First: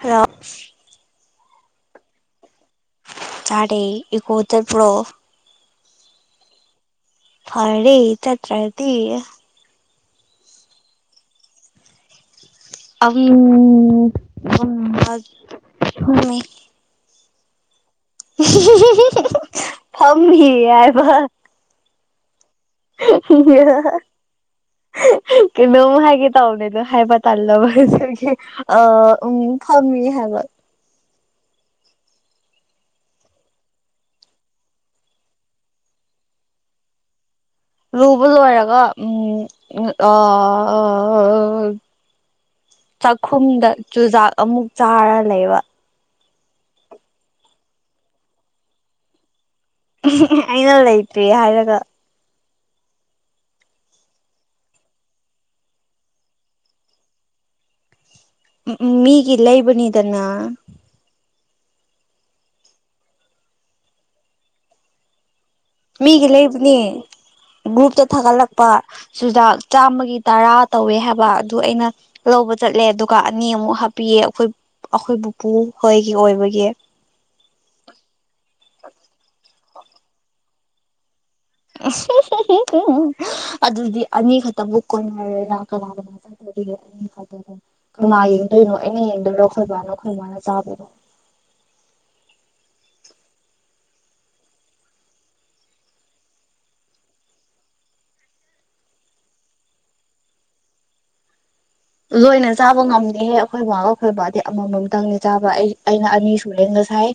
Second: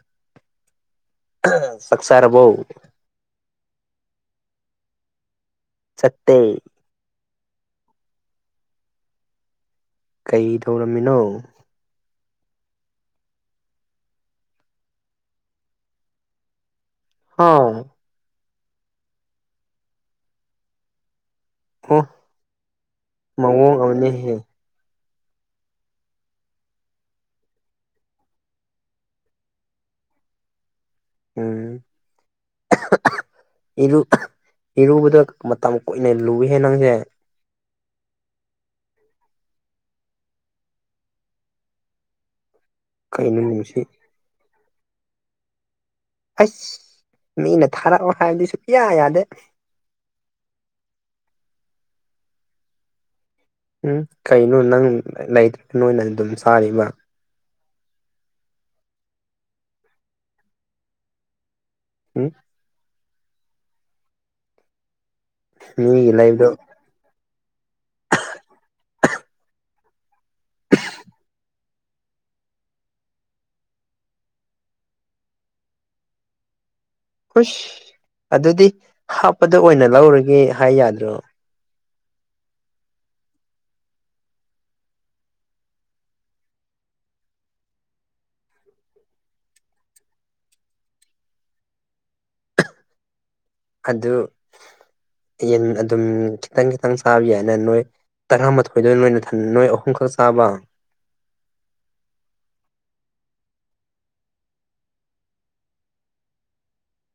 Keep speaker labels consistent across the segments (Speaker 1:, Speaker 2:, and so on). Speaker 1: Hello
Speaker 2: ꯆꯥꯛ ꯆꯥꯔꯕꯣ
Speaker 1: ꯆꯥꯇꯦ ꯏ ꯀꯨꯞꯠꯇ ꯏ꯭ꯔꯣ
Speaker 2: ꯆꯠꯇꯦ
Speaker 1: ꯐꯔꯦ ꯆꯠꯇ꯭ꯔ ꯍꯥꯏꯗꯤ
Speaker 2: ꯀꯩ ꯇꯧꯔꯝꯃꯤꯅꯣ
Speaker 1: ꯑꯝꯝ
Speaker 2: ꯍꯥꯎ
Speaker 1: ꯐꯝꯅꯤ ꯌꯥꯕ
Speaker 2: [unintelligible] ꯃꯑꯣꯡ
Speaker 1: [unintelligible]
Speaker 2: ꯑꯃꯅꯦꯍꯦ
Speaker 1: ꯀꯩꯅꯣꯝ ꯍꯥꯏꯒꯦ ꯇꯧꯕꯅꯦꯅꯣ ꯍꯥꯏꯕ ꯇꯜꯂꯕ ꯑ ꯎ ꯐꯝꯔꯤ ꯍꯒ
Speaker 2: ꯎꯝ ꯏꯔꯨ ꯏꯔꯨꯕꯗ ꯃꯇꯝ ꯀꯨꯏꯅ ꯂꯨꯏꯍꯦ ꯅꯪꯁꯦ
Speaker 1: ꯔꯨꯕꯁꯨꯔꯒ ꯎꯝ ꯑ
Speaker 2: ꯀꯩꯅꯣ
Speaker 1: ꯆꯥꯛꯈꯨꯝꯗ
Speaker 2: ꯅꯨꯃꯤꯠꯁꯤ
Speaker 1: ꯆꯨꯖꯥꯛ ꯑꯃꯨꯛ ꯆꯥꯔ ꯂꯩꯕ
Speaker 2: ꯑꯁ ꯃꯤꯅ ꯊꯥꯔꯛꯑꯣ ꯍꯥꯏꯕꯗꯤ ꯁꯨꯡꯌꯥ ꯌꯥꯗꯦ
Speaker 1: ꯑꯩꯅ ꯂꯩꯇ꯭ꯔꯦ ꯍꯥꯏꯔꯒ
Speaker 2: ꯎꯝ ꯀꯩꯅꯣ ꯅꯪ ꯂꯩꯇ꯭ꯔꯒ ꯅꯣꯏꯅ ꯑꯗꯨꯝ ꯆꯥꯔꯤꯕ
Speaker 1: ꯎꯝ ꯃꯤꯒꯤ ꯂꯩꯕꯅꯤꯗꯅ
Speaker 2: ꯎꯝ
Speaker 1: ꯃꯤꯒꯤ ꯂꯩꯕꯅꯦ ꯒ꯭ꯔꯨꯞꯇ ꯊꯥꯒꯠꯂꯛꯄ ꯆꯨꯖꯥꯛ ꯆꯥꯝꯃꯒꯤ ꯇꯔꯥ ꯇꯧꯋꯦ ꯍꯥꯏꯕ ꯑꯗꯨ ꯑꯩꯅ ꯂꯧꯕ ꯆꯠꯂꯦ ꯑꯗꯨꯒ ꯑꯅꯤꯃꯨꯛ ꯍꯥꯞꯄꯤꯌꯦ ꯑꯩꯈꯣꯏ ꯑꯩꯈꯣꯏ ꯄꯨꯕꯨꯄꯨ ꯍꯣꯏꯒꯤ ꯑꯣꯏꯕꯒꯤ
Speaker 2: ꯍꯁ ꯑꯗꯨꯗꯤ ꯍꯥꯞꯄꯗ ꯑꯣꯏꯅ ꯂꯧꯔꯒꯦ ꯍꯥꯏ ꯌꯥꯗ꯭ꯔꯣ
Speaker 1: ꯑꯗꯨꯗꯤ ꯑꯅꯤ ꯈꯛꯇ ꯕꯨꯛ ꯀꯣꯟꯅꯔꯦꯅꯥ ꯀꯅꯥ ꯀꯅꯥ ꯌꯦꯡꯗꯣꯏꯅꯣ ꯑꯩꯅ ꯌꯦꯡꯗꯣꯏꯔꯣ ꯑꯩꯈꯣꯏ ꯕꯥꯅ ꯑꯩꯈꯣꯏꯕꯥꯅ ꯆꯥꯕꯔꯣ
Speaker 2: ꯑꯗꯨ ꯌꯦꯟ ꯑꯗꯨꯝ ꯈꯤꯇꯪ ꯈꯤꯇꯪ ꯆꯥꯕ ꯌꯥꯏꯅ ꯅꯣꯏ ꯇꯔꯥꯃꯥꯊꯣꯏꯗ ꯅꯣꯏꯅ ꯊ ꯅꯣꯏ ꯑꯍꯨꯝꯈꯛ ꯆꯥꯕ
Speaker 1: ꯂꯣꯏꯅ ꯆꯥꯕ ꯉꯝꯗꯦꯍꯦ ꯑꯩꯈꯣꯏ ꯕꯥꯒ ꯑꯩꯈꯣꯏ ꯕꯥꯗꯤ ꯑꯃꯃꯝꯇꯪꯅꯦ ꯆꯥꯕ ꯑꯩ ꯑꯩꯅ ꯑꯅꯤ ꯁꯨꯔꯦ ꯍꯥꯏꯥꯏ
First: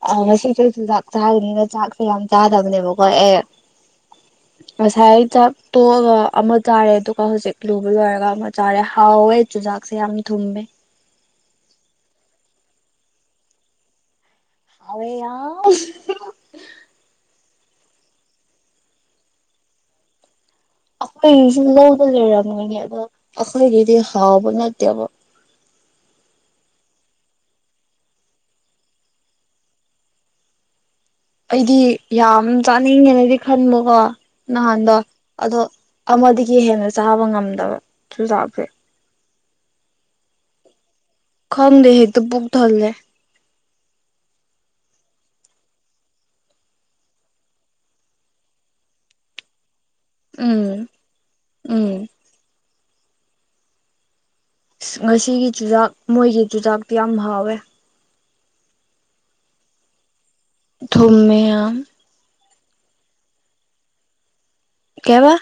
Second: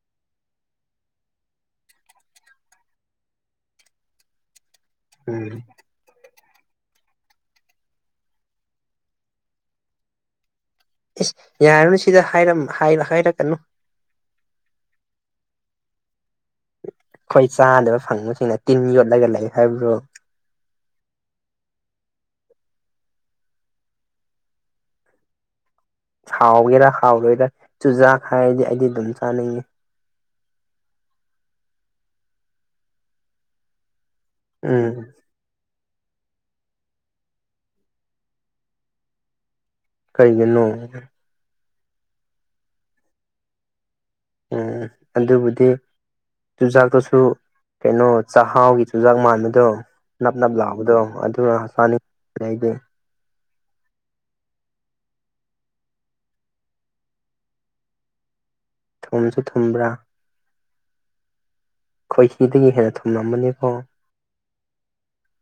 Speaker 1: ꯑ ꯉꯁꯤꯁꯨ ꯆꯨꯖꯥꯛ ꯆꯥꯕꯅꯤꯅ ꯆꯥꯛꯁꯦ ꯌꯥꯝ ꯆꯥꯗꯕꯅꯦꯕꯀꯣ ꯑꯦ ꯉꯁꯥꯏ ꯆꯥꯛ
Speaker 2: ꯎꯝ
Speaker 1: ꯇꯣꯛꯑꯒ ꯑꯃ ꯆꯥꯔꯦ ꯑꯗꯨꯒ ꯍꯧꯖꯤꯛ ꯂꯨꯕ ꯂꯣꯏꯔꯒ ꯑꯃ ꯆꯥꯔꯦ ꯍꯥꯎꯋꯦ ꯆꯨꯖꯥꯛꯁꯦ ꯌꯥꯝ ꯊꯨꯝꯃꯦ
Speaker 2: ꯑꯦꯁ ꯌꯥꯔꯅꯨ ꯁꯤꯗ ꯍꯥꯏꯔꯛꯀꯅꯨ
Speaker 1: ꯑ ꯌꯥ
Speaker 2: ꯑꯩꯈꯣꯏ ꯆꯥꯗꯕ ꯐꯪꯕꯁꯤꯡꯅ ꯇꯤꯟ ꯌꯣꯠꯂꯒ ꯂꯩ ꯍꯥꯏꯕ꯭ꯔꯣ
Speaker 1: ꯑꯩꯈꯣꯏꯒꯤꯁꯨ ꯂꯧꯅ ꯂꯩꯔꯝꯒꯅꯤ ꯑꯗꯣ ꯑꯩꯈꯣꯏꯒꯤꯗꯤ ꯍꯥꯎꯕ ꯅꯠꯇꯦꯕ
Speaker 2: ꯍꯥꯎꯒꯦꯔꯥ ꯍꯥꯎꯔꯣꯏꯗꯔꯥ ꯆꯨꯖꯥꯛ ꯍꯥꯏꯔꯗꯤ ꯑꯩꯗꯤ ꯑꯗꯨꯝ ꯆꯥꯅꯤꯡꯏꯤ
Speaker 1: ꯑꯩꯗꯤ ꯌꯥꯝ ꯆꯥꯅꯤꯡꯉꯦꯅꯗꯤ ꯈꯟꯕꯀꯣ ꯅꯍꯥꯟꯗꯣ
Speaker 2: ꯎꯝ
Speaker 1: ꯑꯗꯣ ꯑꯃꯗꯒꯤ ꯍꯦꯟꯅ ꯆꯥꯕ ꯉꯝꯗꯕ ꯆꯨꯖꯥꯛꯁꯦ
Speaker 2: ꯀꯩꯒꯤꯅꯣ
Speaker 1: ꯈꯝꯗꯦ ꯍꯦꯛꯇꯣ ꯄꯨꯕꯨꯛ ꯊꯔꯅꯦ
Speaker 2: ꯑꯗꯨꯕꯨꯗꯤ ꯆꯨꯖꯥꯛꯇꯨꯁꯨ ꯀꯩꯅꯣ ꯆꯥꯛꯍꯥꯎꯒꯤ ꯆꯨꯖꯥꯛ ꯃꯥꯟꯕꯗꯣ ꯅꯞ ꯅꯞ
Speaker 1: ꯎꯝ
Speaker 2: ꯂꯥꯛꯕꯗꯣ
Speaker 1: ꯎꯝ
Speaker 2: ꯑꯗꯨꯅꯁꯥꯅꯤꯡ ꯑꯩꯗꯤ
Speaker 1: ꯉꯁꯤꯒꯤ ꯆꯨꯖꯥꯛ ꯃꯣꯏꯒꯤ ꯆꯨꯖꯥꯛꯇꯤ ꯌꯥꯝ ꯍꯥꯎꯋꯦ
Speaker 2: ꯊꯣꯡꯁꯨ ꯊꯨꯝꯕ꯭ꯔꯥ
Speaker 1: ꯊꯨꯝꯃꯦꯌꯥꯝꯝ
Speaker 2: ꯑꯩꯈꯣꯏ ꯍꯤꯗꯒꯤ ꯍꯦꯟꯅ ꯊꯨꯝꯂꯝꯝꯕꯅꯤꯀꯣ
Speaker 1: ꯀꯦꯕ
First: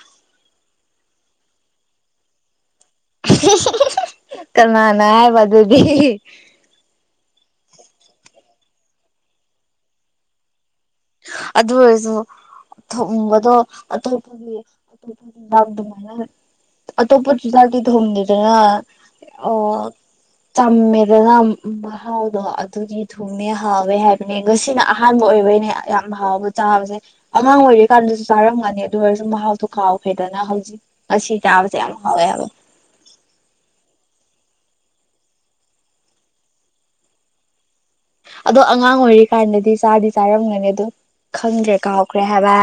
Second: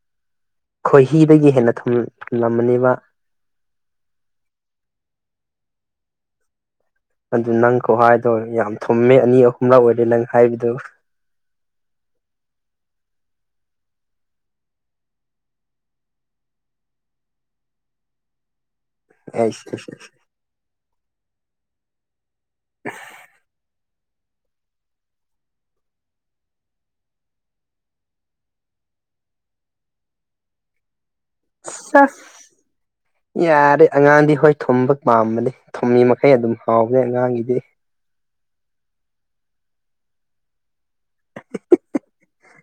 Speaker 2: ꯈꯣꯏꯍꯤꯗꯒꯤ ꯍꯦꯟꯅ ꯊꯨꯝꯂꯝꯃꯅꯤ ꯃꯥ
Speaker 1: ꯍꯦ ꯍꯦ ꯀꯅꯥꯅ ꯍꯥꯢꯕ ꯑꯗꯨꯗꯤ
Speaker 2: ꯑꯗꯨ ꯅꯪ ꯈꯨꯍꯥꯏꯗꯣ ꯌꯥꯝ ꯊꯨꯝꯃꯦ ꯑꯅꯤ ꯑꯍꯨꯝꯂꯛ ꯑꯣꯏꯔꯦ ꯅꯪ ꯍꯥꯏꯕꯗꯨ
Speaker 1: ꯑꯗꯨ ꯑꯣꯢꯔꯁꯨ ꯊꯝꯕꯗꯣ ꯑꯇꯣꯞꯄꯒꯤ ꯑꯇꯣꯞ ꯑꯗꯨꯃꯥꯏꯅ ꯑꯇꯣꯞꯄ ꯁꯨꯖꯥꯛꯗꯤ ꯊꯨꯝꯃꯤꯗꯅ [inaudible] ꯑꯣ
Speaker 2: ꯑꯩꯁ
Speaker 1: ꯆꯝꯃꯦꯗꯅ ꯆꯥꯛꯍꯥꯎꯗꯣ ꯑꯗꯨꯗꯤ ꯊꯨꯝꯃꯦ ꯍꯥꯎꯋꯦ ꯍꯥꯏꯕꯅꯦ ꯉꯁꯤꯅ ꯑꯍꯥꯟꯕ ꯑꯣꯏꯕꯩꯅꯦ ꯌꯥꯝ ꯍꯥꯎꯕ ꯆꯥꯕꯁꯦ ꯑꯉꯥꯡ ꯑꯣꯏꯔꯤ ꯀꯥꯟꯗꯁꯨ ꯆꯥꯔꯝꯒꯅꯤ ꯑꯗꯨ ꯑꯣꯏꯔꯁꯨ ꯃꯍꯥꯎꯗꯣ ꯀꯥꯎꯈ꯭ꯔꯦꯗꯅ ꯍꯧꯖꯤꯛ ꯑꯁꯤ ꯆꯥꯕꯖꯦ ꯌꯥꯝ
Speaker 2: ꯁꯁ
Speaker 1: ꯍꯥꯎꯋꯦ ꯍꯥꯏꯕ
Speaker 2: ꯌꯥꯔꯦ ꯑꯉꯥꯡꯗꯤ ꯍꯣꯏ ꯊꯨꯝꯕ ꯄꯥꯝꯕꯅꯦ ꯊꯨꯝꯃꯤ ꯃꯈꯩ ꯑꯗꯨꯝ ꯍꯥꯎꯕꯅꯦ ꯑꯉꯥꯡꯒꯤꯗꯤ
Speaker 1: ꯑꯗꯣ ꯑꯉꯥꯡ ꯑꯣꯏꯔꯤ ꯀꯥꯟꯗꯗꯤ ꯆꯥꯗꯤ ꯆꯥꯔꯝꯒꯅꯤ ꯑꯗꯣ ꯈꯪꯗ꯭ꯔꯦ ꯀꯥꯎꯈ꯭ꯔꯦ ꯍꯥꯏꯕ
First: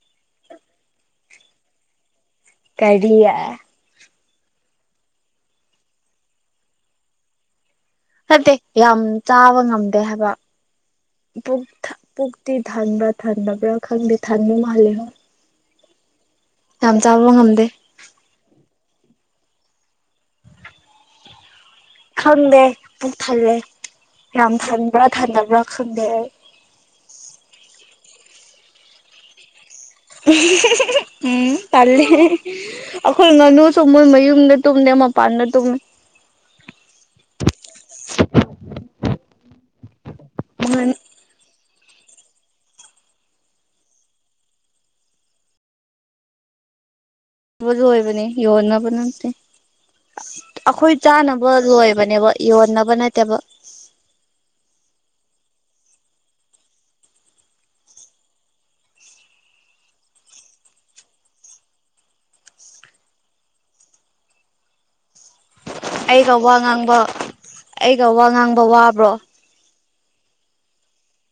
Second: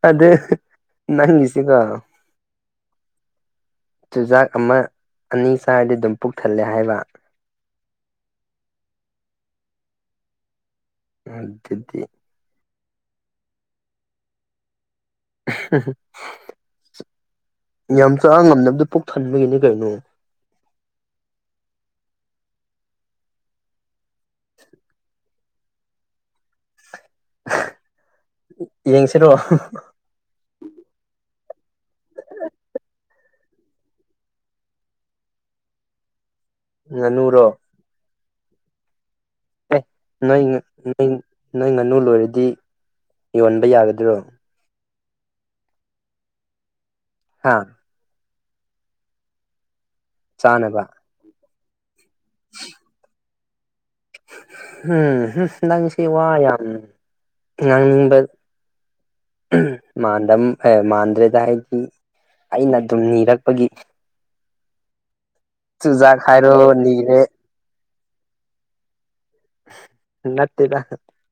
Speaker 2: ꯑꯗ ꯅꯪꯒꯤꯁꯦꯀꯣ
Speaker 1: ꯀꯔꯤꯌꯥ
Speaker 2: ꯆꯨꯖꯥꯛ ꯑꯃ ꯑꯅꯤ ꯆꯥꯔꯗꯤ ꯑꯗꯨꯝ ꯄꯨꯛ ꯊꯜꯂꯦ ꯍꯥꯏꯕ
Speaker 1: ꯅꯠꯇꯦ ꯌꯥꯝ ꯆꯥꯕ ꯉꯝꯗꯦ ꯍꯥꯏꯕ ꯄꯨꯛ ꯊ
Speaker 2: ꯑꯗꯨꯗꯤ
Speaker 1: ꯄꯨꯛ ꯄꯨꯛꯇꯤ ꯊꯟꯕ꯭ꯔꯥ ꯊꯟꯗꯕ꯭ꯔꯥ ꯈꯪꯗꯦ ꯊꯟꯕ ꯃꯥꯜꯂꯦ ꯍꯣ
Speaker 2: ꯎꯝ ꯍ [inaudible]
Speaker 1: ꯌꯥꯝ ꯆꯥꯕ ꯉꯝꯗꯦ
Speaker 2: ꯌꯥꯝ ꯆꯥ ꯉꯝꯗꯕꯗꯣ ꯄꯨꯛ ꯊꯟꯕꯩꯅꯦ ꯀꯩꯅꯣ
Speaker 1: ꯈꯪꯗꯦ ꯄꯨꯛ ꯊꯜꯂꯦ ꯌꯥꯝ ꯊꯟꯕ꯭ꯔꯥ ꯊꯟꯗꯕ꯭ꯔꯥ ꯈꯪꯗꯦ ꯑꯩ
Speaker 2: ꯌꯦꯡꯁꯤꯔꯣ
Speaker 1: ꯎꯝ ꯇꯜꯂꯦ ꯑꯩꯈꯣꯏ ꯉꯥꯅꯨꯁꯨ ꯃꯣꯏ ꯃꯌꯨꯝꯗ ꯇꯨꯝꯗꯦ ꯃꯄꯥꯟꯗ ꯇꯨꯝꯃꯦ
Speaker 2: ꯉꯥꯅꯨꯔꯣ ꯑꯦ ꯅꯣꯏ
Speaker 1: ꯉꯥꯅꯨ
Speaker 2: ꯅꯣꯏ ꯅꯣꯏ ꯉꯥꯅꯨ ꯂꯣꯏꯔꯗꯤ ꯌꯣꯟꯕ ꯌꯥꯒꯗ꯭ꯔꯣ ꯍꯥ
Speaker 1: ꯑꯃ ꯂꯣꯏꯕꯅꯦ ꯌꯣꯟꯅꯕ ꯅꯠꯇꯦ
Speaker 2: ꯆꯥꯅꯕ
Speaker 1: ꯑꯩꯈꯣꯏ ꯆꯥꯅꯕ ꯂꯣꯏꯕꯅꯦꯕ ꯌꯣꯟꯅꯕ ꯅꯠꯇꯦꯕ
Speaker 2: ꯎꯝ ꯅꯪꯁꯦ ꯋꯥ ꯌꯥꯝ ꯉꯥꯡꯅꯤꯡꯕ ꯃꯥꯟꯗꯝ ꯑꯦ ꯃꯥꯟꯗ꯭ꯔꯦꯗ ꯑꯩꯗꯤ ꯑꯩꯅ ꯑꯗꯨꯝ ꯅꯤꯔꯛꯄꯒꯤ ꯆꯨꯖꯥꯛ
Speaker 1: ꯑꯩꯒ ꯋꯥ
Speaker 2: ꯍꯥꯏꯔꯣ
Speaker 1: ꯉꯥꯡꯕ
Speaker 2: ꯅꯤꯔꯦ
Speaker 1: ꯑꯩꯒ ꯋꯥ ꯉꯥꯡꯕ ꯋꯥꯕ꯭ꯔꯣ
Speaker 2: ꯅꯠꯇꯦꯗ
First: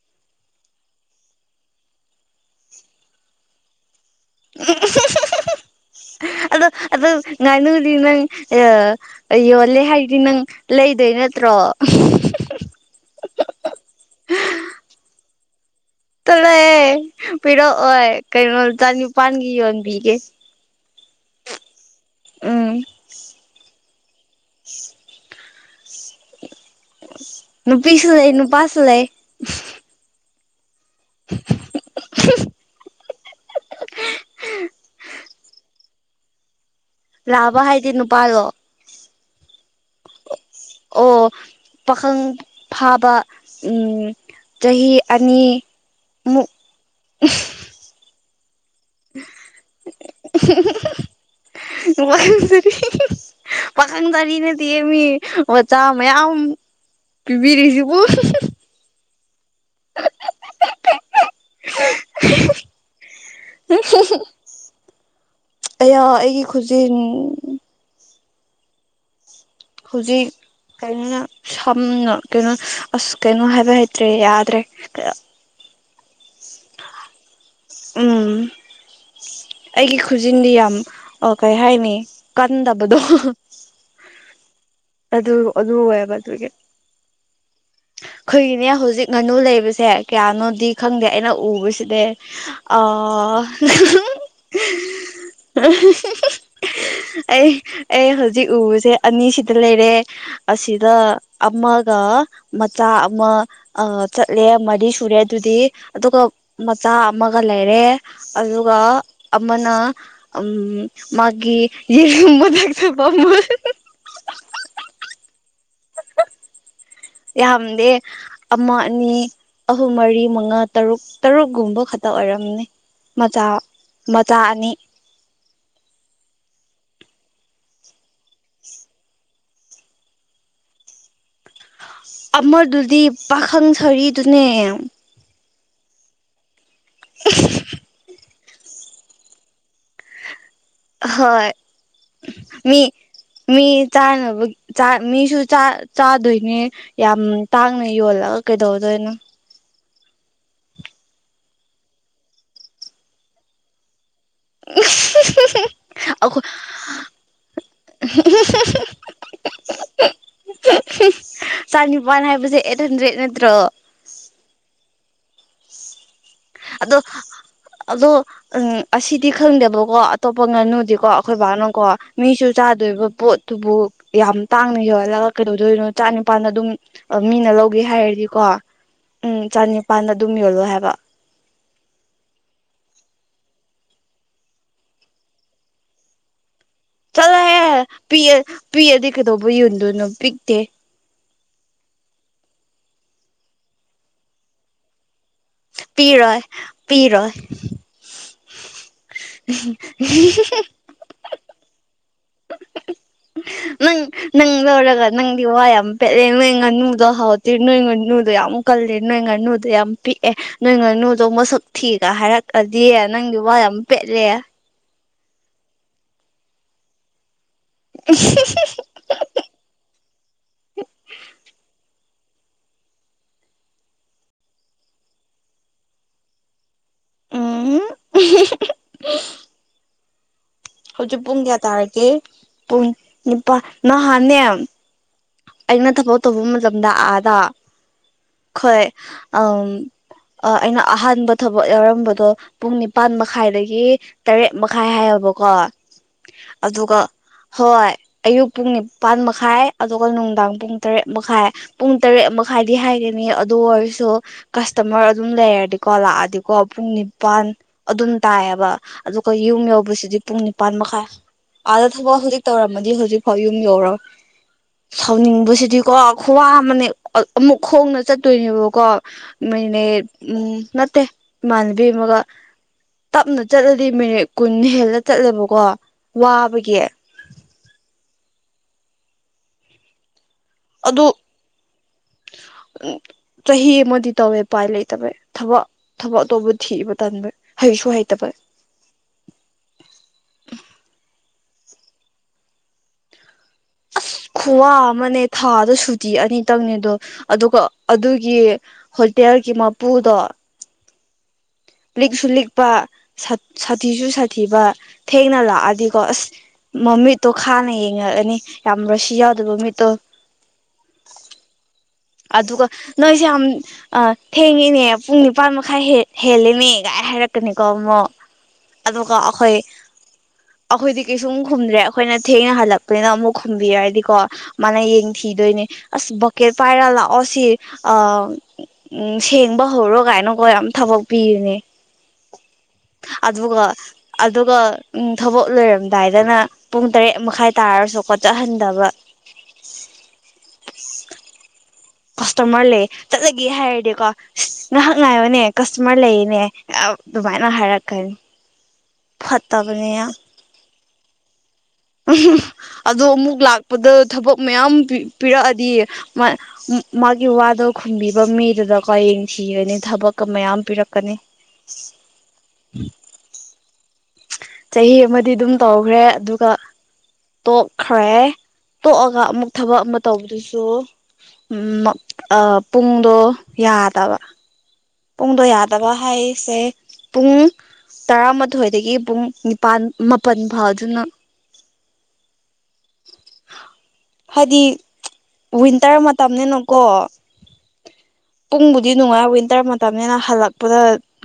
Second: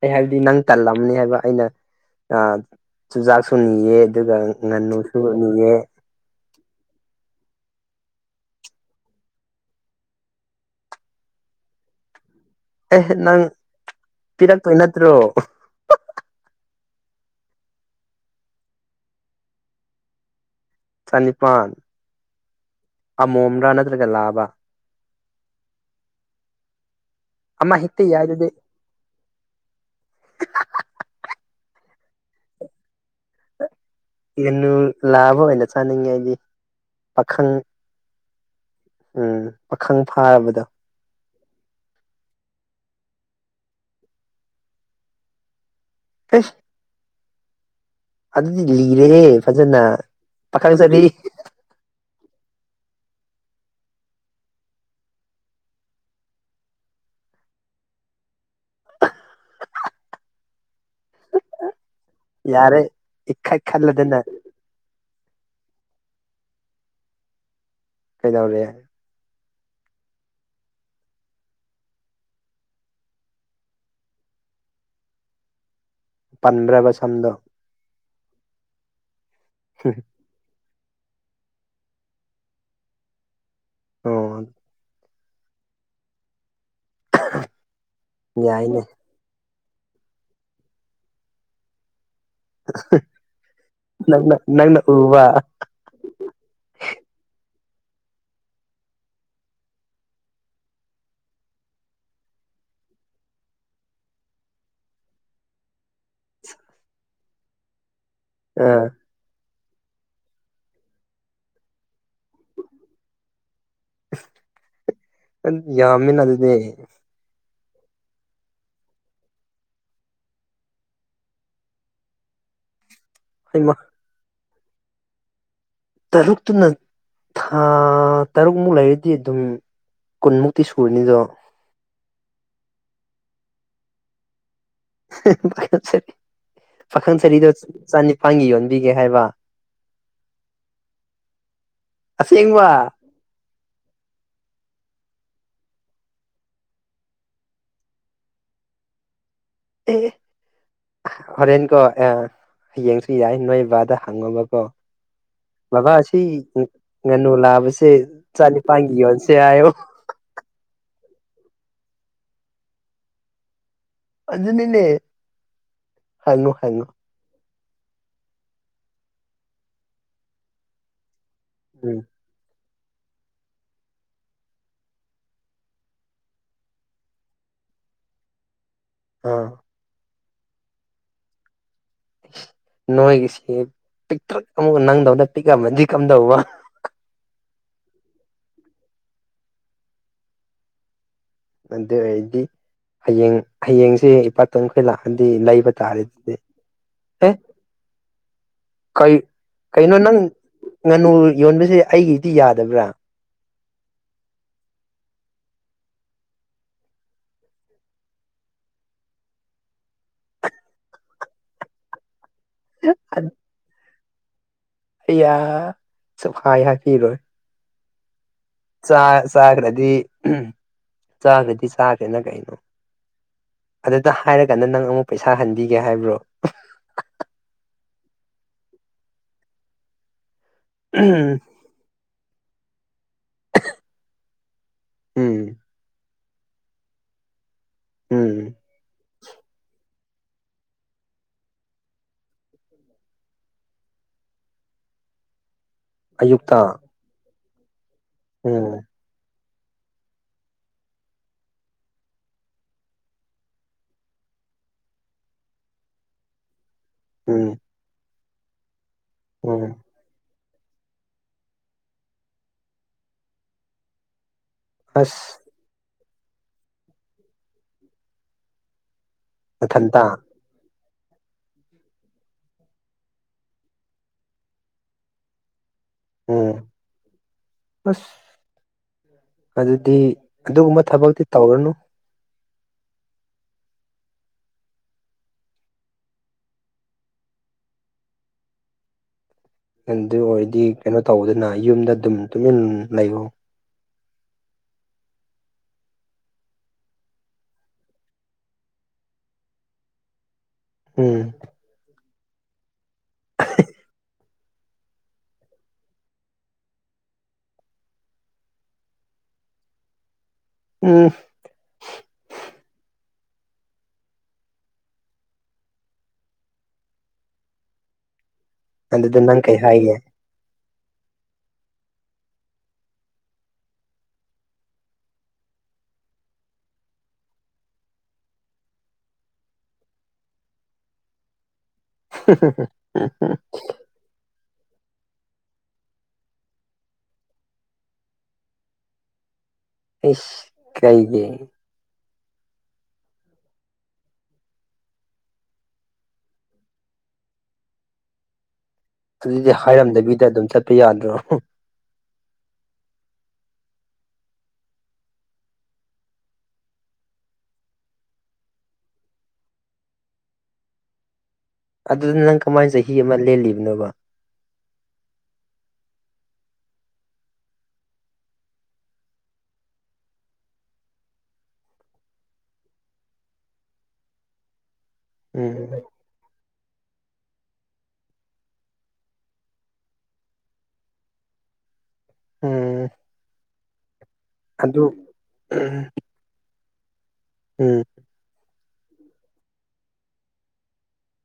Speaker 2: ꯑꯩ ꯍꯥꯏꯕꯗꯤ ꯅꯪ ꯇꯜꯂꯝꯅꯤ ꯍꯥꯏꯕ ꯑꯩꯅ ꯆꯨꯖꯥꯛꯁꯨ ꯅꯤꯑꯦ ꯑꯗꯨꯒ ꯉꯥꯅꯨꯁꯨ ꯅꯤꯑꯦ
Speaker 1: ꯑꯗꯣ ꯑꯗꯣ ꯉꯥꯏꯅꯨꯗꯤ ꯅꯪ ꯑ ꯑꯩ ꯌꯣꯜꯂꯦ ꯍꯥꯏꯗꯤ ꯅꯪ ꯂꯩꯗꯣꯏ ꯅꯠꯇ꯭ꯔꯣ
Speaker 2: ꯑꯦ ꯅꯪ ꯄꯤꯔꯛꯇꯣꯏ ꯅꯠꯇ꯭ꯔꯣ
Speaker 1: ꯆꯠꯂꯍꯦ ꯄꯤꯔꯛꯑꯣꯏ ꯀꯩꯅꯣ ꯆꯅꯤꯄꯥꯥꯟꯒꯤ ꯌꯣꯟꯕꯤꯒꯦ
Speaker 2: ꯆꯅꯤꯄꯥꯟ
Speaker 1: ꯎꯝ
Speaker 2: ꯑꯃꯣꯝꯂꯥ ꯅꯠꯇ꯭ꯔꯒ ꯂꯥꯕ ꯑꯃ ꯍꯦꯛꯇ
Speaker 1: ꯅꯨꯄꯤꯁꯨ
Speaker 2: ꯌꯥꯏ
Speaker 1: ꯂꯩ ꯅꯨꯄꯥꯁꯨ ꯂꯩ
Speaker 2: ꯍꯥ ꯍꯥ
Speaker 1: ꯏꯍꯛ [inaudible]
Speaker 2: ꯉꯥꯅꯨ ꯂꯥꯕ ꯑꯣꯢꯅ ꯆꯥꯅꯤꯡꯉꯦ ꯑꯩꯗꯤ ꯄꯥꯈꯪ
Speaker 1: ꯂꯥꯕ ꯍꯥꯏꯗꯤ ꯅꯨꯄꯥꯔꯣ
Speaker 2: ꯎꯝ ꯄꯥꯈꯪ ꯐꯥꯔꯕꯗꯣ
Speaker 1: ꯑꯣ ꯄꯥꯈꯪ ꯐꯥꯕ ꯆꯍꯤ ꯑꯅꯤ ꯃꯨꯛ
Speaker 2: ꯑꯦꯁ ꯑꯗꯨꯗꯤ ꯂꯤꯔꯦꯍꯦ ꯐꯖꯅ ꯄꯥꯈꯪ ꯁꯥꯔꯤ
Speaker 1: [unintelligible] ꯄꯥꯈꯪ ꯁꯥꯔꯤ ꯅꯠꯇꯤꯌꯦ ꯃꯤ ꯑꯣꯖꯥ ꯃꯌꯥꯝ ꯄꯤꯕꯤꯔꯤꯁꯤꯕꯨ
Speaker 2: ꯌꯥꯔꯦ ꯏꯈꯠꯈꯠꯂꯗꯅ
Speaker 1: ꯑꯌꯥ ꯑꯩꯒꯤ ꯈꯨꯖꯤꯟ
Speaker 2: ꯀꯩꯗꯧꯔꯦ
Speaker 1: ꯍꯧꯖꯤꯛ ꯀꯩꯅꯣꯅ- ꯁꯝꯅ ꯀꯩꯅꯣ ꯑꯁ ꯀꯩꯅꯣ ꯍꯥꯏꯕ ꯍꯩꯇ꯭ꯔꯦ ꯌꯥꯗ꯭ꯔꯦ ꯑꯌꯥ
Speaker 2: ꯄꯟꯗ꯭ꯔꯕ ꯁꯝꯗꯣ
Speaker 1: ꯎꯝ ꯑꯩꯒꯤ ꯈꯨꯖꯤ ꯈꯨꯖꯤꯟꯖꯤ ꯌꯥꯝ ꯑꯥ ꯀꯩ ꯍꯥꯏꯅꯤ ꯀꯟꯗꯕꯗꯣ
Speaker 2: [unintelligible]
Speaker 1: ꯑꯗꯨ- ꯑꯗꯨ ꯑꯣꯏꯌꯦꯕ ꯑꯗꯨꯒꯤ
Speaker 2: [unintelligible]
Speaker 1: ꯑꯩꯈꯣꯏꯒꯤꯅꯦ
Speaker 2: ꯌꯥꯏꯅꯦ
Speaker 1: ꯍꯧꯖꯤꯛ ꯉꯥꯅꯨ ꯂꯩꯕꯁꯦ ꯀꯌꯥꯅꯣꯗꯤ ꯈꯪꯗꯦ ꯑꯩꯅ ꯎꯕꯁꯤꯗꯤ ꯑꯥ
Speaker 2: ꯅꯪꯅ ꯅꯪꯅ ꯎꯕ
Speaker 1: [unintelligible] ꯑꯩ- ꯑꯩ ꯍꯧꯖꯤꯛ ꯎꯕꯁꯦ ꯑꯅꯤꯁꯤꯗ ꯂꯩꯔꯦ ꯑꯁꯤꯗ ꯑꯃꯥꯒ ꯃꯆꯥ ꯑꯃꯥ ꯑꯥ ꯆꯠꯂꯦ ꯃꯔꯤ ꯁꯨꯔꯦ ꯑꯗꯨꯗꯤ ꯑꯗꯨꯒ ꯃꯆꯥ ꯑꯃꯒ ꯂꯩꯔꯦ ꯑꯗꯨꯒ
Speaker 2: ꯑ
Speaker 1: ꯑꯃꯅꯥ ꯎꯝ ꯃꯥꯒꯤ ꯌꯦꯔꯨꯝ ꯑꯣꯜꯂꯛꯇꯣꯏꯕ ꯑꯃꯥ [unintelligible]
Speaker 2: [unintelligible] ꯌꯥꯝꯃꯤꯅ ꯑꯗꯨꯅꯦ
Speaker 1: ꯌꯥꯝꯗꯦ ꯑꯃ ꯑꯅꯤ ꯑꯍꯨꯝ ꯃꯔꯤ ꯃꯉꯥ ꯇꯔꯨꯛ- ꯇꯔꯨꯛꯒꯨꯝꯕ ꯈꯛꯇ ꯑꯣꯏꯔꯝꯅꯤ ꯃꯆꯥ
Speaker 2: ꯍꯩꯃ
Speaker 1: - ꯃꯆꯥ ꯑꯅꯤ
Speaker 2: ꯇꯔꯨꯛꯇꯨꯅ ꯊꯥ ꯇꯔꯨꯛꯃꯨꯛ ꯂꯩꯔꯗꯤ ꯑꯗꯨꯝ ꯀꯨꯟꯃꯨꯛꯇꯤ ꯁꯨꯅꯤꯗꯣ
Speaker 1: ꯑꯃꯗꯨꯗꯤ ꯄꯥꯈꯪ ꯁꯔꯤꯗꯨꯅꯦ
Speaker 2: ꯍꯥ ꯍꯥ ꯄꯥꯈꯪ ꯁꯔꯤ - ꯄꯥꯈꯪ ꯁꯔꯤꯗꯣ ꯆꯅꯤꯄꯥꯥꯟꯒꯤ ꯌꯣꯟꯕꯤꯒꯦ ꯍꯥꯏꯕ
Speaker 1: ꯍꯣꯏ ꯃꯤ
Speaker 2: ꯑꯁꯦꯡꯕ
Speaker 1: ꯃꯤ ꯆꯥꯅꯕ-ꯆꯥ ꯃꯤꯁꯨ ꯆꯥ - ꯆꯥꯗꯣꯏꯅꯦ ꯌꯥꯝ ꯇꯥꯡꯅ ꯌꯣꯜꯂꯒ ꯀꯩꯗꯧꯗꯣꯏꯅꯣ
Speaker 2: ꯑꯦ ꯍꯣꯔꯦꯟꯀꯣ ꯑꯦ ꯍꯌꯦꯡꯁꯨ ꯌꯥꯏ ꯅꯣꯏ ꯕꯥꯗ ꯍꯪꯑꯣꯕ ꯀꯣ ꯕꯥꯕꯥ ꯁꯤ
Speaker 1: ꯑꯩꯈꯣꯏ
Speaker 2: ꯉꯥꯅꯨ ꯂꯥꯕꯥꯁꯦ ꯆꯅꯤꯄꯥꯟꯒꯤ ꯌꯣꯟꯁꯦ ꯍꯥꯏꯌꯣ
Speaker 1: ꯆꯅꯤꯄꯥꯥꯟ ꯍꯥꯏꯕꯁꯦ ꯑꯦꯠ ꯍꯟꯗ꯭ꯔꯦꯠ ꯅꯠꯇ꯭ꯔꯣ
Speaker 2: ꯑꯗꯨꯅꯤꯅꯦ ꯍꯪꯉꯣ ꯍꯪ
Speaker 1: ꯑꯗꯣ ꯑꯗꯣ ꯎꯝ ꯑꯁꯤꯗꯤ ꯈꯪꯗꯦꯕꯀꯣ ꯑꯇꯣꯞꯄ ꯉꯥꯅꯨꯗꯤꯀꯣ ꯑꯩꯈꯣꯏ ꯕꯥꯅ ꯀꯣ
Speaker 2: ꯎꯝ
Speaker 1: ꯃꯤꯁꯨ ꯆꯥꯗꯣꯏꯕ ꯄꯣꯠꯇꯨꯕꯨ ꯌꯥꯝ ꯇꯥꯡꯅ ꯌꯣꯍꯜꯂꯒ ꯀꯩꯗꯧꯗꯣꯏꯅꯣ ꯆꯥ ꯅꯤꯄꯥꯜꯗ ꯑꯗꯨꯝ ꯑꯥ ꯃꯤꯅ ꯂꯧꯒꯦ ꯍꯥꯏꯔꯗꯤꯀꯣ ꯎꯝ
Speaker 2: ꯑꯥ
Speaker 1: ꯆꯅꯤꯄꯥꯥꯟꯗ ꯑꯗꯨꯝ ꯌꯣꯜꯂꯣ ꯍꯥꯏꯕ
Speaker 2: ꯅꯣꯏꯒꯤꯁꯤ ꯄꯤꯇꯔꯨꯛ ꯑꯃꯨꯛ ꯅꯪꯗꯧꯅ ꯄꯤꯛꯑꯝꯃꯗꯤ ꯀꯝꯗꯧꯕ
Speaker 1: ꯆꯠꯂꯣꯍꯦ ꯄꯤꯑ-ꯄꯤꯛꯑꯗꯤ ꯀꯩꯗꯧꯕꯩ ꯌꯣꯟꯗꯣꯏꯅꯣ ꯄꯤꯛꯇꯦ
Speaker 2: ꯑꯗꯨ ꯑꯣꯏꯔꯗꯤ ꯍꯌꯦꯡ-ꯍꯌꯦꯡꯁꯦ ꯏꯄꯥꯇꯣꯟꯈꯣꯏ ꯂꯥꯛꯑꯗꯤ ꯂꯩ ꯕꯇꯥꯔꯦ ꯑꯗꯨꯗꯤ
Speaker 1: ꯄꯤꯔꯣꯏ
Speaker 2: ꯑꯦ
Speaker 1: ꯄꯤꯔꯣꯏ
Speaker 2: ꯀꯩ ꯀꯩꯅꯣ ꯅꯪ ꯉꯥꯅꯨ ꯌꯣꯟꯕꯁꯦ ꯑꯩꯒꯤꯗꯤ ꯌꯥꯗꯕ꯭ꯔꯥ
Speaker 1: [unintelligible] ꯅꯪ ꯅꯪ ꯂꯧꯔꯒ ꯅꯪꯗꯤ ꯋꯥ ꯌꯥꯝ ꯄꯦꯠꯂꯦ ꯅꯣꯏ ꯉꯥꯅꯨꯗꯣ ꯍꯥꯎꯇ꯭ꯔꯦ ꯅꯣꯏ ꯉꯥꯅꯨꯗꯣ ꯌꯥꯝ ꯀꯜꯂꯤ ꯅꯣꯏ ꯉꯥꯅꯨꯗꯣ ꯌꯥꯝ ꯄꯤꯛꯑꯦ ꯅꯣꯏ ꯉꯥꯅꯨꯗꯣ ꯃꯁꯛ ꯊꯤꯒ ꯍꯥꯏꯔꯛ ꯑꯗꯤ ꯅꯪꯒꯤ ꯋꯥ ꯌꯥꯝ ꯄꯦꯠꯂꯦ
Speaker 2: ꯑꯌꯥ ꯁꯨꯡꯍꯥꯏ ꯍꯥꯕꯤꯔꯣꯏ
Speaker 1: [unintelligible]
Speaker 2: ꯆꯥ ꯆꯥꯈ꯭ꯔꯗꯤ ꯆꯥꯈ꯭ꯔꯗꯤ ꯆꯥꯈ꯭ꯔꯦꯅ ꯀꯩꯅꯣ ꯑꯗꯨꯗ ꯍꯥꯏꯔꯀꯥꯟꯗ ꯅꯪ ꯑꯃꯨꯛ ꯄꯩꯁꯥ ꯍꯟꯕꯤꯒꯦ ꯍꯥꯏꯕ꯭ꯔꯣ
Speaker 1: ꯎꯝ [unintelligible] ꯍꯧꯖꯤꯛ ꯄꯨꯡ ꯀꯌꯥ ꯇꯥꯔꯒꯦ ꯄꯨꯡ ꯅꯤꯄꯥꯟ ꯅꯍꯥꯟꯅꯦ
Speaker 2: ꯎꯝ
Speaker 1: ꯑꯩꯅ ꯊꯕꯛ ꯇꯧꯕ ꯃꯇꯝꯗ ꯑꯥꯗ
Speaker 2: ꯎꯝ
Speaker 1: ꯈꯣꯏ ꯑꯥꯝ ꯑꯥ ꯑꯩꯅ ꯑꯍꯥꯟꯕ ꯊꯕꯛ ꯌꯥꯎꯔꯝꯕꯗꯣ ꯄꯨꯡ ꯅꯤꯄꯥꯥꯟ ꯃꯈꯥꯏꯗꯒꯤ ꯇꯔꯦꯠ ꯃꯈꯥꯏ ꯍꯥꯏꯌꯣꯕꯀꯣ
Speaker 2: ꯑꯌꯨꯛꯇ
Speaker 1: ꯑꯗꯨꯒ ꯍꯣꯏ ꯑꯌꯨꯛ ꯄꯨꯡ
Speaker 2: ꯎꯝ
Speaker 1: ꯅꯤꯄꯜ ꯃꯈꯥꯏ ꯑꯗꯨꯒ ꯅꯨꯡꯗꯥꯡ ꯄꯨꯡ ꯇꯔꯦꯠ ꯃꯈꯥꯏ ꯄꯨꯡ ꯇꯔꯦꯠ ꯃꯈꯥꯏꯗꯤ ꯍꯥꯏꯒꯅꯤ ꯑꯗꯨ ꯑꯣꯏꯔꯁꯨ ꯀꯁꯇꯃꯔ ꯑꯗꯨꯝ ꯂꯩꯔꯗꯤꯀꯣ ꯂꯥꯛꯑꯗꯤꯀꯣ ꯄꯨꯡ ꯅꯤ ꯄꯥꯟ
Speaker 2: ꯎꯝ
Speaker 1: ꯑꯗꯨꯝ ꯇꯥꯏꯑꯦꯕ ꯑꯗꯨꯒ ꯌꯨꯝ
Speaker 2: ꯎꯝ
Speaker 1: ꯌꯧꯕꯁꯤꯗꯤ ꯄꯨꯡ ꯅꯤꯄꯥꯟ ꯃꯈꯥꯏ ꯑꯥꯗ ꯊꯕꯛ ꯍꯧꯖꯤꯛ ꯇꯧꯔꯝꯃꯗꯤ ꯍꯧꯖꯤꯛꯐꯥꯎ ꯌꯨꯝ ꯌꯧꯔꯣ
Speaker 2: ꯑꯁ
Speaker 1: ꯁꯥꯎꯅꯤꯡꯕꯁꯤꯗꯤꯀꯣ ꯈꯨꯋꯥ ꯑꯃꯅꯦ ꯑꯃꯨꯛ ꯈꯣꯡꯅ ꯆꯠꯇꯣꯏꯅꯦꯕꯀꯣ
Speaker 2: ꯃꯊꯟꯇ
Speaker 1: ꯃꯤꯅꯤꯠ ꯎꯝ ꯅꯠꯇꯦ ꯏꯃꯥꯟꯅꯕꯤ ꯑꯃꯒ ꯇꯞꯅ ꯆꯠꯂꯗꯤ ꯃꯤꯅꯤꯠ ꯀꯨꯟ ꯍꯦꯜꯂꯥ ꯆꯠꯂꯦꯕꯀꯣ
Speaker 2: ꯎꯝ
Speaker 1: ꯋꯥꯕꯒꯤ
Speaker 2: ꯑꯁ ꯑꯗꯨꯗꯤ ꯑꯗꯨꯒꯨꯝꯕ
Speaker 1: ꯑꯗꯨ
Speaker 2: ꯊꯕꯛꯇꯤ ꯇꯧꯔꯅꯨ
Speaker 1: ꯆꯍꯤ ꯑꯃꯗꯤ ꯇꯧꯋꯦ ꯎꯄꯥꯏ ꯂꯩꯇꯕꯩ ꯊꯕꯛ ꯊꯕꯛ ꯑꯇꯣꯞ ꯊꯤꯕ ꯇꯟꯕꯩ ꯍꯩꯁꯨ ꯍꯩꯇꯕ
Speaker 2: ꯑꯗꯨ ꯑꯣꯏꯔꯗꯤ ꯀꯩꯅꯣ ꯇꯧꯕꯗꯅ ꯌꯨꯝꯗ ꯑꯗꯨꯝ ꯇꯨꯃꯤꯟ ꯂꯩꯌꯣ
Speaker 1: ꯑꯁ ꯈꯨꯋꯥ ꯑꯃꯅꯦ ꯊꯥꯗꯥ ꯁꯨꯇꯤ ꯑꯅꯤꯇꯪꯅꯦꯗꯣ ꯑꯗꯨꯒ ꯑꯗꯨꯒꯤ ꯍꯣꯇꯦꯜꯒꯤ ꯃꯄꯨꯗꯣ
Speaker 2: ꯎꯝ
Speaker 1: ꯂꯤꯛꯁꯨ ꯂꯤꯛꯄ ꯁꯥꯊꯤꯁꯨ ꯁꯥꯊꯤꯕ ꯊꯦꯡꯅ ꯂꯥꯛꯑꯗꯤꯀꯣ ꯑꯁ ꯃꯥꯃꯤꯠꯇꯣ ꯈꯥꯅ ꯌꯦꯡꯉꯛꯑꯅꯤ ꯌꯥꯝ ꯔꯥꯁꯤ ꯌꯥꯎꯗꯕ ꯃꯤꯠꯇꯣ
Speaker 2: ꯎꯝ
Speaker 1: ꯑꯗꯨꯒ ꯅꯣꯏꯁꯦ ꯌꯥꯝ ꯑꯥ ꯊꯦꯡꯉꯤꯅꯦ ꯄꯨꯡ ꯅꯤꯄꯥꯥꯟ ꯃꯈꯥꯏ ꯍꯦ ꯍꯦꯂꯦꯅꯦ ꯒꯥꯏ ꯍꯥꯏꯔꯛꯀꯅꯤꯀꯣ ꯑꯃꯨꯛ ꯑꯗꯨꯒ
Speaker 2: ꯑꯗꯨꯗ ꯅꯪ
Speaker 1: ꯑꯈꯣꯏ
Speaker 2: ꯀꯩ ꯍꯥꯏꯒꯦ
Speaker 1: ꯑꯩꯈꯣꯏꯗꯤ ꯀꯩꯁꯨꯝ ꯈꯨꯝꯗ꯭ꯔꯦ ꯑꯩꯈꯣꯏꯅ ꯊꯦꯡꯅ ꯍꯜꯂꯛꯄꯅꯤꯅ ꯑꯃꯨꯛ ꯈꯨꯝꯕꯤꯔꯗꯤꯀꯣ ꯃꯥꯅ ꯌꯦꯡ ꯊꯤꯗꯣꯏꯅꯦ ꯑꯁ ꯕꯛꯀꯦꯠ ꯄꯥꯏꯔ ꯂꯥꯛꯑꯣ ꯁꯤ ꯑ ꯎꯝ ꯁꯦꯡꯕ ꯍꯧꯔꯣ ꯀꯥꯏꯅꯀꯣ ꯌꯥꯝ ꯊꯕꯛ ꯄꯤꯔꯤꯅꯦ ꯑꯗꯨꯒ ꯑꯗꯨꯒ ꯊꯕꯛ ꯂꯣꯏꯔꯝꯗꯥꯏꯗꯅ ꯄꯨꯡ ꯇꯔꯦꯠ ꯃꯈꯥꯏ ꯇꯥꯔꯁꯨ ꯈꯣꯠꯆꯍꯟꯗꯕ
Speaker 2: ꯏꯁ ꯀꯩꯒꯤ꯫
Speaker 1: ꯀꯁꯇꯃꯔ ꯂꯩ ꯆꯥꯠꯂꯒꯦ ꯍꯥꯏꯔꯗꯤꯀꯣ ꯉꯥꯏꯍꯥꯛ ꯉꯥꯏꯎꯅꯦ ꯀꯁꯇꯃꯔ ꯂꯩꯅꯦ ꯑꯗꯨꯃꯥꯏꯅ ꯍꯥꯏꯔꯛꯀꯅꯤ
Speaker 2: ꯑꯗꯨꯗꯤ
Speaker 1: ꯐꯠꯇꯕꯅꯦ ꯌꯥꯝ
Speaker 2: ꯍꯥꯏꯔꯝꯗꯕꯤꯗ ꯑꯗꯨꯝ ꯆꯠꯄ ꯌꯥꯗ꯭ꯔꯣ꯫
Speaker 1: ꯑꯗꯣ ꯑꯃꯨꯛ ꯂꯥꯛꯄꯗ ꯊꯕꯛ ꯃꯌꯥꯝ ꯄꯤꯔꯛꯑꯗꯤ꯫ ꯃꯥꯒꯤ ꯋꯥꯗꯣ ꯈꯨꯝꯕꯤꯕ ꯃꯤꯗꯨꯗꯀꯣ ꯌꯦꯡꯊꯤꯒꯅꯤ ꯊꯕꯛꯀ ꯃꯌꯥꯝ ꯄꯤꯔꯛꯀꯅꯤ꯫ [unintelligible]
Speaker 2: ꯑꯗꯨꯅ ꯅꯪ ꯀꯃꯥꯏꯅ ꯆꯍꯤ ꯑꯃ ꯂꯦꯜꯂꯤꯕꯅꯣꯕ꯫
Speaker 1: ꯆꯍꯤ ꯑꯃꯗꯤ ꯑꯗꯨꯝ ꯇꯧꯈ꯭ꯔꯦ ꯑꯗꯨꯒ ꯇꯣꯛꯈ꯭ꯔꯦ ꯇꯣꯛꯑꯒ ꯑꯃꯨꯛ ꯊꯕꯛ ꯑꯃ ꯇꯧꯕꯗꯨꯁꯨ꯫ ꯎꯝ ꯄꯨꯡꯗꯣ ꯌꯥꯗꯕ ꯄꯨꯡꯗꯣ
Speaker 2: ꯎꯝ
Speaker 1: ꯌꯥꯗꯕ ꯍꯥꯏꯁꯦ ꯄꯨꯡ ꯇꯔꯥꯃꯥꯊꯣꯏꯗꯒꯤ ꯄꯨꯡ ꯅꯤꯄꯥꯜ ꯃꯥꯄꯜ ꯐꯥꯎꯗꯨꯅ
Speaker 2: ꯎꯝ
Speaker 1: [unintelligible] ꯍꯥꯏꯗꯤ
Speaker 2: ꯑꯗꯨ ꯎꯝ
Speaker 1: ꯋꯤꯟꯇꯔ ꯃꯇꯝꯅꯤꯅꯀꯣ
Speaker 2: ꯎꯝ
Speaker 1: ꯄꯨꯡꯕꯨꯗꯤ ꯅꯨꯡꯉꯥꯏ ꯋꯤꯟꯇꯔ ꯃꯇꯝꯅꯤꯅ ꯍꯜꯂꯛꯄꯗ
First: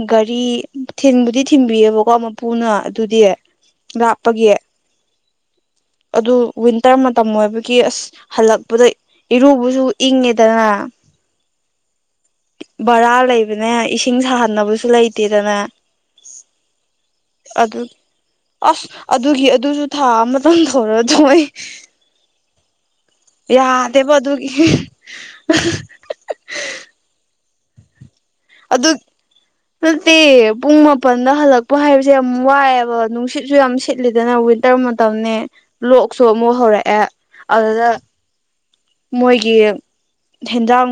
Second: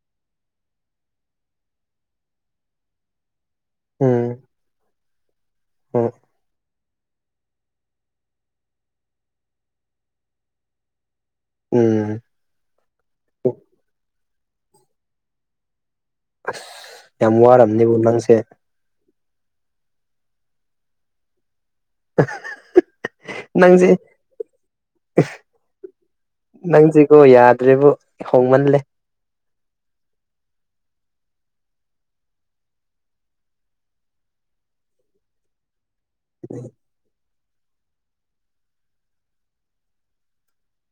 Speaker 1: ꯒꯥꯔꯤ ꯊꯤꯟꯕꯨꯗꯤ ꯊꯤꯟꯕꯤꯌꯦꯕꯀꯣ ꯃꯄꯨꯅ ꯑꯗꯨꯗꯤ
Speaker 2: ꯎꯝ ꯎꯝ
Speaker 1: ꯂꯥꯞꯄꯒꯤ꯫ ꯑꯗꯨ ꯋꯤꯟꯇꯔ ꯃꯇꯝ ꯑꯣꯏꯕꯒꯤ ꯑꯁ ꯍꯜꯂꯛꯄꯗ ꯏꯔꯨꯕꯁꯨ ꯏꯪꯉꯦꯗꯅ꯫
Speaker 2: ꯎꯝ
Speaker 1: ꯚꯔꯥ ꯂꯩꯕꯅꯦ ꯏꯁꯤꯡ ꯁꯥꯍꯟꯅꯕꯁꯨ ꯂꯩꯇꯦꯗꯅꯦ꯫
Speaker 2: ꯑꯁ ꯌꯥꯝ ꯋꯥꯔꯝꯅꯦꯕꯨ ꯅꯪꯁꯦ꯫
Speaker 1: ꯑꯁ ꯑꯗꯨꯒꯤ ꯑꯗꯨꯁꯨ ꯊꯥ ꯑꯃꯇꯪꯊꯣꯔꯛ ꯇꯣꯛꯑꯦ꯫
Speaker 2: [unintelligible] ꯅꯪꯁꯦ
Speaker 1: ꯌꯥꯗꯦꯕꯑꯗꯨꯨꯒꯤ ꯑꯍꯥ
Speaker 2: ꯅꯪꯁꯤꯒꯣ ꯌꯥꯗ꯭ꯔꯦꯕꯨ ꯍꯣꯡꯃꯜꯂꯦ
Speaker 1: ꯑꯗꯨ ꯑꯇꯨꯗꯤ ꯄꯨꯡ ꯃꯥꯄꯜꯗ ꯍꯜꯂꯛꯄ ꯍꯥꯏꯕꯁꯦ ꯌꯥꯝ ꯋꯥꯏꯑꯦꯕ ꯅꯨꯡꯁꯤꯠꯁꯨ ꯌꯥꯝ ꯁꯤꯠꯂꯤꯗ ꯋꯥꯏꯟ ꯇꯔ ꯃꯇꯝꯅꯦ ꯂꯣꯛꯁꯨ ꯑꯃꯨꯛ ꯍꯧꯔꯛꯑꯦ꯫ ꯑꯗꯨꯗ ꯃꯣꯏꯒꯤ ꯍꯦꯟꯖꯥꯡ